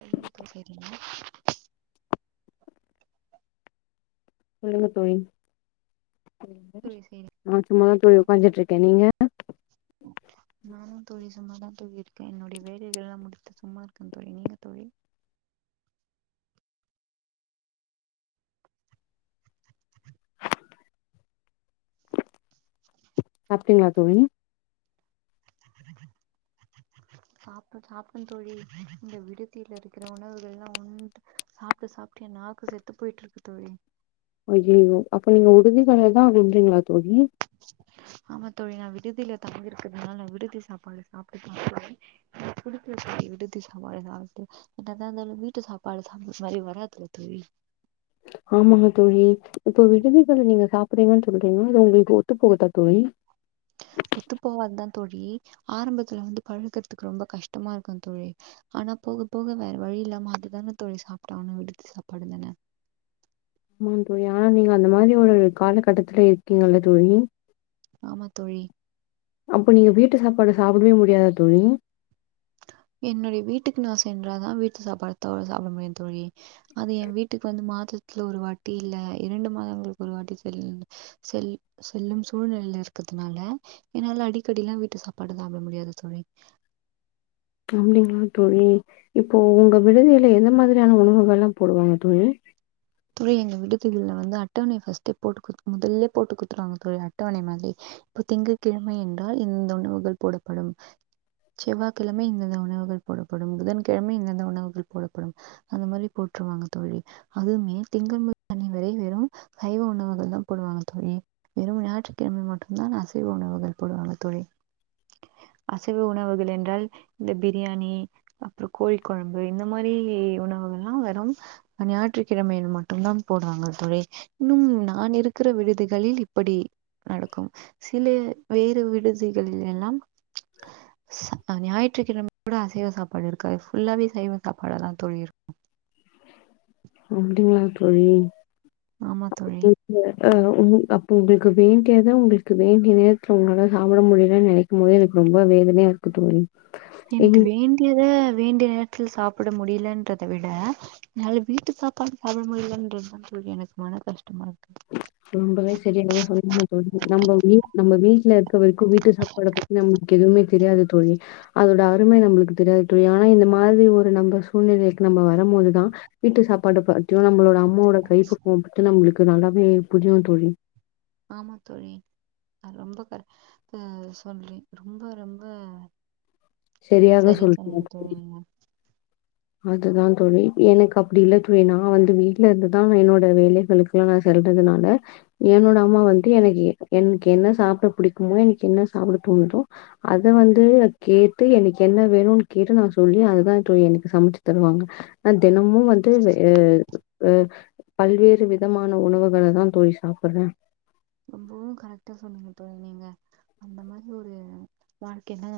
சொல்லுங்க தோழி செய்றீங்க சொல்லுங்க தோழி தோழி சரி நா சும்மாதா தோழி உட்காஞ்சுட்டு இருக்கே நீங்க நானு தோழி சும்மாதா தோழி இருக்கே என்னுடைய வேலைகல்லா முடித்து சும்மா இருக்கே தோழி நீங்க தோழி சாப்டீங்களா தோழி சாப்டே சாப்டே தோழி இந்த விடுதில இருக்குற உணவுகல்லா உண்டு சாப்டு சாப்டு எ நாக்கு செத்து போயிட்டு இருக்கு தோழி ஐயையோ அப்ப நீங்க வுடுதிகள தா வுட்றிங்களா தோழி ஆமா தோழி நா விடுதில தங்கி இருக்கிறதுனால விடுதி சாப்பாடு சாப்ட்டு தா ஆகணு புடிக்கல தோழி விடுதி சாப்பாடு சாப்ட்டு என்னதா இருந்தாலு வீட்டு சாப்பாடு சாப்பற மாரி வராதுல தோழி ஆமாங்க தோழி இப்போ விடுதிகள் நீங்க சாப்றீங்கன் சொல்றீங்க இது ஒங்களுக்கு ஒத்து போகுதா தோழி ஒத்து போவாத்தா தோழி ஆரம்பத்துல இந்து பழகுறதுக்கு ரொம்ப கஷ்டமா இருக்கு தோழி ஆனா போக போக வேற வழி இல்லாம அதுதான தோழி சாப்டாகனு விடுதி சாப்பாடு தான ஆமாங்க தோழி ஆனா நீங்க அந்த மாரி ஒரு காலகட்டத்துல இருக்கீங்கல்ல தோழி ஆமா தோழி அப்போ நீங்க வீட்டு சாப்பாடு சாப்டவே முடியாதா தோழி என்னுடைய வீட்டுக்கு நா சென்றாதா வீட்டு சாப்பாடு தோழ சாப்ட முடியு தோழி அது ஏ வீட்டுக்கு வந்து மாதத்துல ஒரு வாட்டி இல்ல இரண்டு மாதங்களுக்கு ஒரு வாட்டி சொல் செல் செல்லும் சூழ்நிழல்ல இருக்கறதுனால என்னால அடிக்கடிலா வீட்டு சாப்பாடு சாப்ட முடியாது தோழி அப்டிங்களா தோழி இப்போ உங்க விடுதியில எந்த மாதிரியான உணவுகல்லா போடுவாங்க தோழி துறை எங்க விடுதிகல்ல வந்து அட்டவணை ஃபஸ்ட்டே போட்டு குடுத் முதல்லே போட்டு குடுத்றாங்க தோழி அட்டவண மாதி இப்போ திங்கள் கிழமை என்றால் இந்த உணவுகள் போடப்படும் செவ்வாய் கிழமை இந்தந்த உணவுகள் போடப்படும் புதன்கிழமை இந்தந்த உணவுகள் போடப்படும் அந்த மாதிரி போட்டுருவாங்க தோழி அதுவுமே திங்கள் முதல் இதுவரை வெறும் சைவ உணவுகள் தா போடுவாங்க தோழி வெறும் ஞாயிற்றுக்கிழமை மட்டும்தா அசைவ உணவுகள் போடுவாங்க தோழி அசைவ உணவுகள் என்றால் இந்த பிரியாணி அப்றோ கோழி குழம்பு இந்த மாதிரி உணவுகெல்லா வெறும் அ ஞாயிற்றுக் கிழமையில் ம ட்டுதா போடுவாங்க தோழி இன்னும் நா இருக்குற விடுதிகளில் இப்படி நடக்கும் சில வேறு விடுதிகளில் எல்லாம் அ ச ஞாயிற்றுக்கிழம கூட அசைவ சாப்பாடு இருக்காது ஃபுல்லாவே சைவ சாப்பாட தா தோழி இருக்கு அப்டிங்ளா தோழி ஆமா தோழி ய அவ் உங்கு அப்போ உங்களுக்கு வேண்டியதா உங்களுக்கு வேண்டிய நேரத்துல உங்களால சாப்ட முடியலன் நனைக் கு போதே எனக்கு ரொம்ப வேதனையா இருக்கு தோழி எனக்கு எங்களுக்கு வேண்டியத வேண்டிய நேரத்ல சாப்ட முடிலன்றத விட என்னால வீட்டு சாப்பாடு சாப்ட முடியலன்ற தா தோழி எனக்கு மண கஷ்டமா இருக்கு ரொம்பவே செரியாக சொல்லிங்க தோழி நம்ப வீட் நம்ப வீட்ல இருக்க வரைக்கு வீட்டு சாப்பாடு பத் நம்க்கு எதுவுமே தெரியாது தோழி அதோட அருமை நம்ளுக்கு தெரியாது தோழி ஆனா இந்த மாதிரி ஒரு நம்ப சூழ்நிலைய நம்ப வரம்போது தா வீட்டு சாப்பாடு பத்தியோ நம்பளோட அம்மாவோட கை பக்குவம் பத்தி நம்ளுக்கு நல்லாவேவு புரியு தோழி ஆமா தோழி நா ரொம்ப கர் அ சொல்லி ரொம்ப ரொம்ப சரியாக சரியா சொன்னிங்க தோழி நீங்க அதுதா தோழி எனக்கு அப்டி இல்ல தோழி நா வந்து வீட்ல இருந்துதா என்னோட வேலைகளுக்கு இவங்க சொல்றதுனால என்னோட அம்மா வந்து எனக்கி என்கு என்ன சாப்ட புடிக்குமோ எனக்கு என்ன சாப்ட தோணுதோ அது வந்து கேட்டு எனக என்ன வேணுன் கேட்டு நா சொல்லி அதுதா இப்போ எனக் சமைச்சு தருவாங்க அ தெனமு வந்து வெ வ பல்வேறு விதமான உணவுகள தா தோழி சாப்பற்றே ரொம்புவு கரெக்டா சொன்னீங்க தோழி நீங்க அந்த மாரி ஒரு வாழ்க்கையினா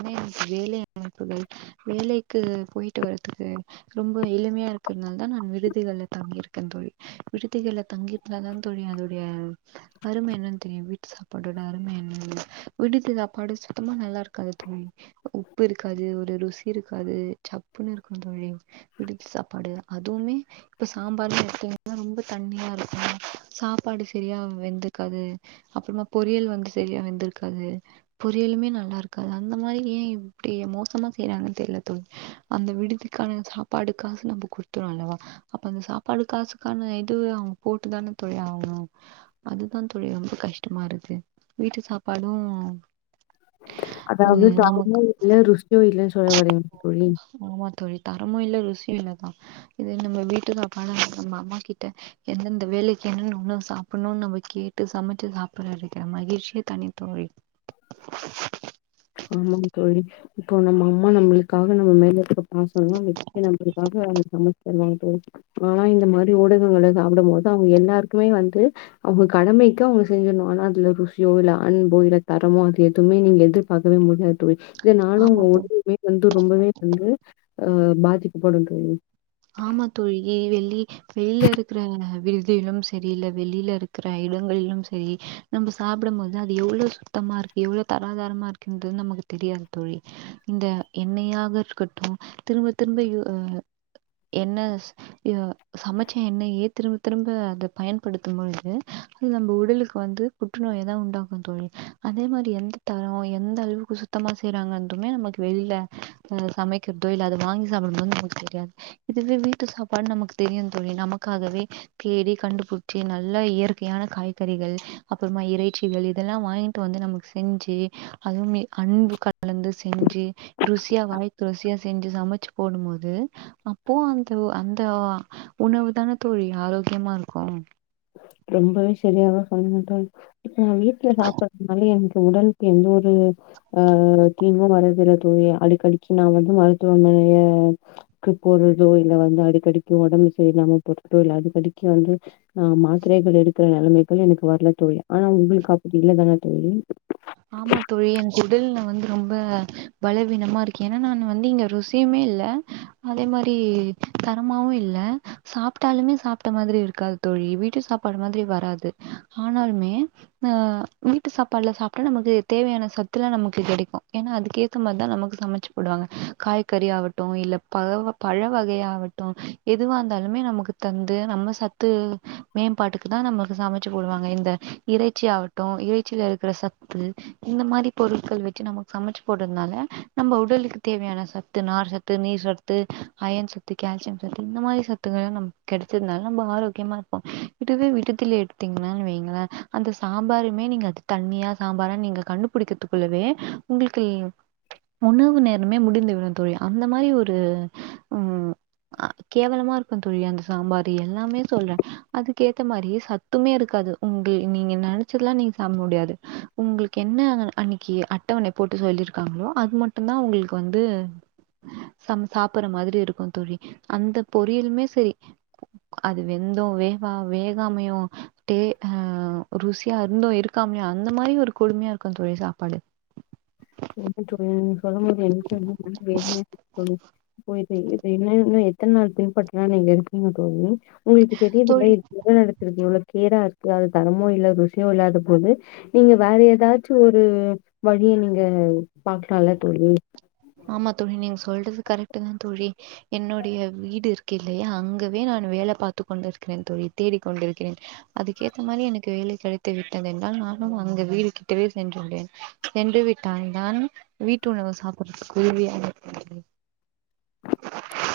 [inaudible] வேலை அமைப்புகள் வேலைக்கு போயிட்டு வறதுக்கு ரொம்போ எளிமையா இருக்கற்னால்தா நா விடுதிகள்ல தங்கியிருக்கே தோழி விடுதுகள்ல தங்கியிர்ந்தான் தோழி அதுடைய அரும என்னன் தெரியு வீட்டு சாப்பாடோட அரும என்னனு விடுதி சாப்பாடு சுத்தமா நல்லா இருக்காது தோழி உப்பு இருக்காது ஒரு ருசி இருக்காது சப்புனு இருக்கு தோழி விடுதி சாப்பாடு அதுவுமே இப்ப சாம்பார்ல எடுத்திங்னா ரொம்பே தண்ணியா இருக்கு சாப்பாடு செரியா வெந்துர்க்காது அப்றமா பொரியல் வந்து செரியா வெந்துர்க்காது பொரியலுமே நல்லா இருக்காது அந்த மாரி ஏ இப்டி எமோசமா செய்றாங்கன் தெர்ல தோழி அந்த விடுதிக்கான சாப்பாடுக்காசு நம்ப குடுத்துருவோ அல்லவா அப்ப அந்த சாப்பாடு காசுக்கான இது அவுங் போட்டுதான தோழி ஆவணு அதுதா தோழி ரொம்ப கஷ்டமா இருக்கு வீட்டு சாப்பாடு அதாவது தரமோ இல்ல ருசியோ இல்ல சொல்ல வரங்க தோழி ஆமா தோழி தரமு இல்ல ருசியு இல்லதா இதே நம்ம வீட்டுசாப்பாட இருந்தா நம்ம அம்மா கிட்ட எந்தெந்த வேலைக் என்னன்ன உணவு சாப்புண்னுன் நம்ம கேட்டு சமைச்சு சாப்புற்ற இருக்கிற மகிழ்ச்சியே தனித்தோழி ஆமாம் தோழி இப்போ நம்ம அம்மா நம்ளுக்காக நம்ம மேல இருக்க பாசல்லா வெக்கனுங்குரதுக்காக அவுங்க சமச்சு தருவாங்க தோழி ஆனா இந்த மாரி ஊடகங்கள சாப்டம் போதுதா அவங்க எல்லாருக்குமே வந்து அவுங்க கடமைக்கு அவுங்க செஞ்சுன்னு ஆனா அதுல ருசியோ இல்ல அன்போ இல்ல தரமோ அது எதுவுமே நீங்க எதுர் பாக்கவே முடியாது தோழி இதே நானு ஆமா தோழி. [unintelligible] வந்து ரொம்பவே வந்து அ பாதிக்கப்படோ தோழி ஆமா தோழி ஏ வெளி வெளில இருக்குற வி டுதியிலும் சரி இல்ல வெளியில இருக்குற இடங்கள்லும் செரி நம்ப சாப்டம் போதுதா அது எவ்ளோ சுத்தமா இருக்கு எவ்ளோ தராதாரமா இருக்குன்றது நமக்கு தெரியாது தோழி இந்த எண்ணெய்யாக இருக்கட்டு திரும்ப திரும்ப யு அ என்ன ஸ் ய சமைச்ச எண்ணெய்யையே திரும்ப திரும்ப அத பயன்படுத்தும் பொழுது அது நம்ப உடலுக்கு வந்து புற்றுநோயதா உண்டாக்கு தோழி அதே மாரி எந்த தரோ எந்த அளவுக்கு சுத்தமா செய்றாங்கந்துமே நமக்கு வெளில ஒ சமைக்கிற்தோ இல்ல அத வாங்கி சாப்பற்றதோ நமக்கு தெரியாது இதுவே வீட்டு சாப்பாடு நமக்கு தெரியும் தோழி நமக்காகவே தேடி கண்டுப்புச்சி நல்ல இயற்கையான காய்கறிகள் அப்றமா இறைச்சிகள் இதெல்லா வாங்கிட்டு வந்து நமக்கு செஞ்சு அதுவுமே அன்பு கலந்து செஞ்சு ருசியா வாய்க்கு ருசியா செஞ்சு சமைச்சு போடும்போது அ ப்போ அந்த அந்த உணவு தான தோழி ஆரோக்கியமா இருக்கு ரொம்பவே செரியாக சொல்றிங்க தோழி இப்போ வீட்ல சாப்ப னால எனுக்கு உடலுக்கு எந்த ஒரு அ ஒரு தீங்கோ வரது இல்ல தோழி அடிக்கடிக்கி நா வந்து மருத்துவ மனைய க்கு போறதோ இல்ல வந்து அடிக்கடிக்கி ஒடம்பு செறில்லாம போர்துகோ இல்ல அடிக்கடிக்கி வந்து ஆ மாத்திரைகள் எடுக்குற நெலமைக்கு எனக்கு வர்ல தோழி ஆனா உங்ளுக்கு அப்டி இல்லதானே தோழி ஆமா தோழி எனுக்கு உடல்ல வந்து ரொம்ப பலவீனமா இருக்கு ஏனா நானு வந்து இங்க ருசியுமே இல்ல அதே மாரி தரமாவு இல்ல சாப்டாலுமே சாப்ட மாதிரி இருக்காது தோழி வீட்டு சாப்பாடு மாதிரி வராது ஆனாலுமே ம் வீட்டு சாப்பாடுலா சாப்ட்டா ஆனா நமக்கு தேவையான சத்துல்லா நமக்கு கெடைக்கு ஏன்னா அதுக்கேத்த மாறி தா நமக்கு சமைச்சுப்போடுவாங்க காய்கறி ஆகட் இல்ல பழ பழ வகையாகட்டு எதுவா இருந்தாலுமே நமக்கு தந்து நம்ம சத்து மேம்பாட்டுக்கு தா நம்மக்கு சமைச்சு போடுவாங்க இந்த இறைச்சி ஆகட்டு இறைச்சியில இருக்கிற சத்து இந்த மாரி பொருட்கள் வச்சு நமக்கு சமைச்சு போடுறதுனால நம்ம உடலுக்கு தேவையான சத்து நார் சத்து நீர் சத்து சத்து அயன் சத்து கேல்சியம் சத்து இந்த மாரி சத்துகள் நமக்கு கெடைச்சதுனால நம்ம ஆரோக்கியமா இருக்கோ இதுவே விடுதில எடுத்தீங்கனாளு வைங்களே அந்த சாம்பாருமே நீங்க அது தண்ணியா சாம்பாரானு நீங்க கண்டுபிடிக்கிறதுக்குள்ளவே உங்களுக்கு உணவு நேரமே முடிந்து விடு தோழி அந்த மாரி ஒரு உம் ஆ கேவலமா இருக்கும் தோழி அந்த சாம்பார் எல்லாமே சொல்றே அதுக்கேத்த மாரியே சத்துமே இருக்காது உங்க நீங்க நெ ச்சதுலா நீங்க சாப்பிட முடியாது உங்களுக்கு என்ன அன்னைக்கு அட்டவணை போட்டு சொல்லியிருக்காங்களோ அது மட்டும்த்தா உங்களுக்கு வந்து சம் சாப்பற மாதிரி இருக்கும் தோழி அந்த பொரியலுமே சரி அது வெந்து வேகா வேகாமையு டே ஆ ருசியா இருந்து இருக் காமயும் அந்த மாரி ஒரு கொடுமையா இருக்கு தோழி சாப்பாடு [unintelligible] தோழி நீங்க சொல்லும் போது எனக்கே [unintelligible] இருக்கு தோழி ஓ இது இது இன்னு இன்னு எத்தன நாள் பின்பற்றலா நீங்க இருக்கீங்க தோழி உங்களுக்கு தோழி தெரியுத்தில்லா [unintelligible] அது தரமு இல்ல ருசியு இல்லதா போது நீங்க வேற ஏதாச்சு ஒரு வழிய நீங்க பாக்கலால தோழி ஆமா தோழி நீங்க சொல்றது கரெக்ட் தா தோழி என்னுடைய வீடு ருக்கில்லையா அங்கவே நானு வேல பாத்து கொண்டிருக்கிறே தோழி தேடிக் கொண்டிருக்கிறே அதுக்கேத்த மாரி எனக்கு வேலை கிடைத்து விட்டது என்றால் நானும் அங்க வீடு கிட்டவே சென்று விடுவேன் சென்று விட்டால் தான் வீட்டு உணவு சாப்பிடுறதுக்கு உதவியாருக்கு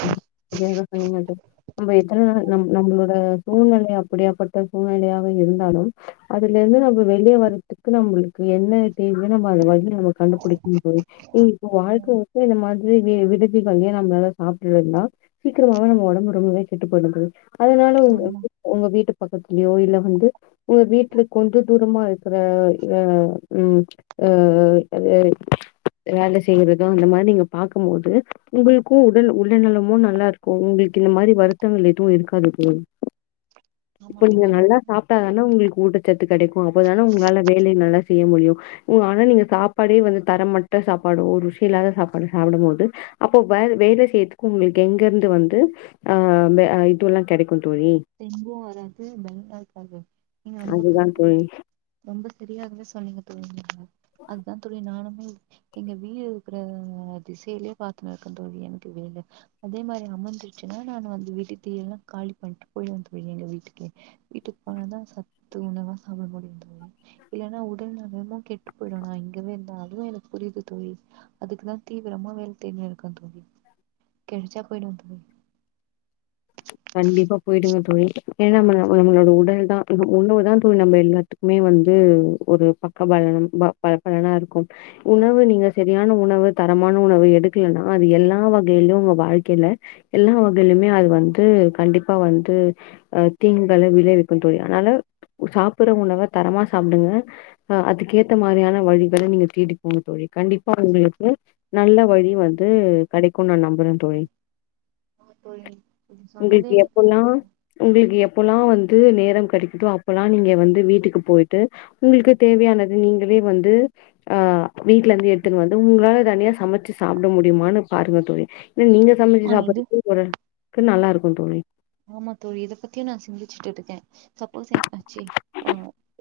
ம் [unintelligible] நம்ம எத்துன நம் நம்மளோட சூழ்நிலை அப்படியாப்பட்ட சூழ்நிலையாக இருந்தாலும் அதுல இருந்து நம்ம வெளிய வர்றதுக்கு நம்மளுக்கு என்ன இல்ல நம்ம அத வந்து நம்ம கண்டுபிடிக்கணு தோழி [unintelligible] இப்போ வாழ்க்க வந்து அந்த மாரி [unintelligible] சாப்ட்டுட்டு இருந்தா சீக்கிரமவே நம்ம உடம்பு ரொம்பவே கெட்டு போயிடு தோழி அதனால உங்க ஆமா உங்க வீட்டு பக்கத்துலயோ இல்ல வந்து உங்க வீட்டுல கொஞ்ச தூரமா இருக்கற ஆ ம் ஆ [unintelligible] வேல செய்றதோ அந்த மாரி நீங்க பாக்கு போது உங்களுக்கு உடல் நலமு நல்லாருக்கு உங்களுக்கு இந்த மாரி வருத்தங்கள் எதுவு இருக்காது தோழி ஆமா இப்ப நீங்க தோழி நல்லா ரொம்ப நேரம் சாப்ட்டாதானா உங்களுக்கு ஊட்டச்சத்து கிடைக்கு அப்பதான உங்களால வேலை நல்லா செய்ய முடியு ஆனா நீங்க சாப்பாடே வந்து தரமாட்டா சாப்பாடு ஒரு ருசி இல்லாத சாப்பாடு சாப்டும் போது அப்போ [unintelligible] சேத்துக்கும் உங்களுக்கு எங்கிருந்து வந்து ஆ இதுல்லா கிடைக்கு தோழி டெங்கு வராது பயமா இருக்காது நீங்க ரொம்ப அதுதா கரெக்டா தோழி ரொம்ப சரியாகவே சொன்னீங்க தோழி நீங்க அதுதா தோழி நானுமே எங்க வீடு இருக்கிற திசையிலயே பாத்தன்னுருக்க தோழி எனக்கு வேல அதே மாரி அமைச்சுன்னா நானு வந்த வீட்டுல்லா காலி பண்றே போயிவே தோழி எங்க வீட்டுக்கே வீட்டுக்கு போனாதா சத்து உணவா சாப்பிட முடியும் தோழி இல்லன்னா உடல் நலமு கெட்டு போயிடு நா இங்கவே இருந்தா அதுவு எனக்கு புரியுது தோழி அதுக்குதா தீவிரமா வேல தேடின்னு இருக்க தோழி கிடச்சா போயிடுவ தோழி கண்டிப்பா போயிடுங்க தோழி ஏன்னா நா நம்மளோட உடல் தா இப்போ உணவு தா தோழி நம்ம எல்லா துணி வந்து ஒரு பக்க பாயநம் பா பலானருக்கு உணவு நீங்க சரியான உணவு தரமான உணவு எடுக்கலனா அது எல்லா வகையிலயும் உங்க வாழ்க்கையில எல்லா வகையிலுமே அது வந்து கண்டிப்பா வந்து ஆ தீங்குகள விளைவிக்கு தோழி அனால சாப்பிடுற உணவ தரமா சாப்டுங்க அ அதுக்க ஏத்த மாரியான வழிகள நீங்க தீடிப்போங்க தோழி கண்டிப்பா உங்களுக்கு நல்ல வழி வந்து கேடைக்கு நா நம்புறே தோழி [unintelligible] சொன்னதே உங்களுக்கு எனக்கு எப்பல்லா ரொம்ப உங்களுக்கு எப்பல்லா வந்து நேரம் கிடைக்குதோ அப்பல்லா நீங்க வந்து வீட்டுக்கு போயிட்டு உங்களுக்கு தேவையானது நீங்களே வந்து ஆ வீட்டுல இருந்து எடுத்துட்டு வந்து உங்களால தனியா சமச்சு சாப்ட முடியுமான்னு பாருங்க தோழி நீங்க சமைச்சு ஆ இது சாப்டுறதுக்கு ஒரு அளவுக்கு நல்லா இருக்கு தோழி ஆமா தோழி இத பத்தியு நா சிந்திச்சுட்டு இருக்கே சப்போஸ் எ ஆ ஆச்சு அ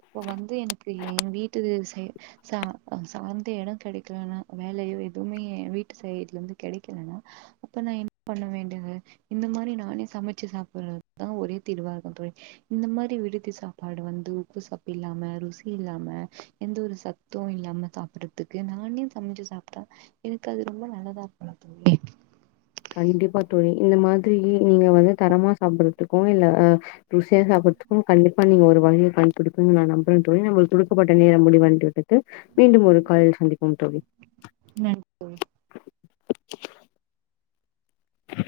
இப்ப வந்து எனக்கு ஏ வீட்டுது செய் சார் சார்ந்த இடம் கெடைக்கலனா வேலையோ எதுவுமே ஏ வீட்டு சய்டு இருந்து கெடைக்கலனா அப்ப நா என்ன பண்ண வேண்டுது இந்த மாரி நானே சமைச் ச்சு சாப்பிடுறதுதா ஒரே தீர்வா இருக்கு தோழி இந்த மாரி விடுதி சாப்பாடு வந்து உப்பு சப்பு இல்லாம ருசி இல்லாம எந்த ஒரு சத் து இல்லாம சாப்பிடதுக்கு நானே சமைச்சு சாப்ட்டா எனக்கு அது ரொம்ப நல்லதா இருக்குமா தோழி கண்டிப்பா தோழி இந்த மாரி நீங்க வந்து தரமா சாப்பிடறதுக்கு இல்ல அ ருசியா சாப்படறதுக்கு கண்டிப்பா நீங்க ஒரு வழிய கண்டுகுடுபிங்க நா நம்புறேன்ங்க நம்ளுக்கு குடுக்கப்பட்ட நேரோ முடிவடைந்து விட்டது மீண்டும் ஒரு காலில் சந்திப்போம் தோழி நன்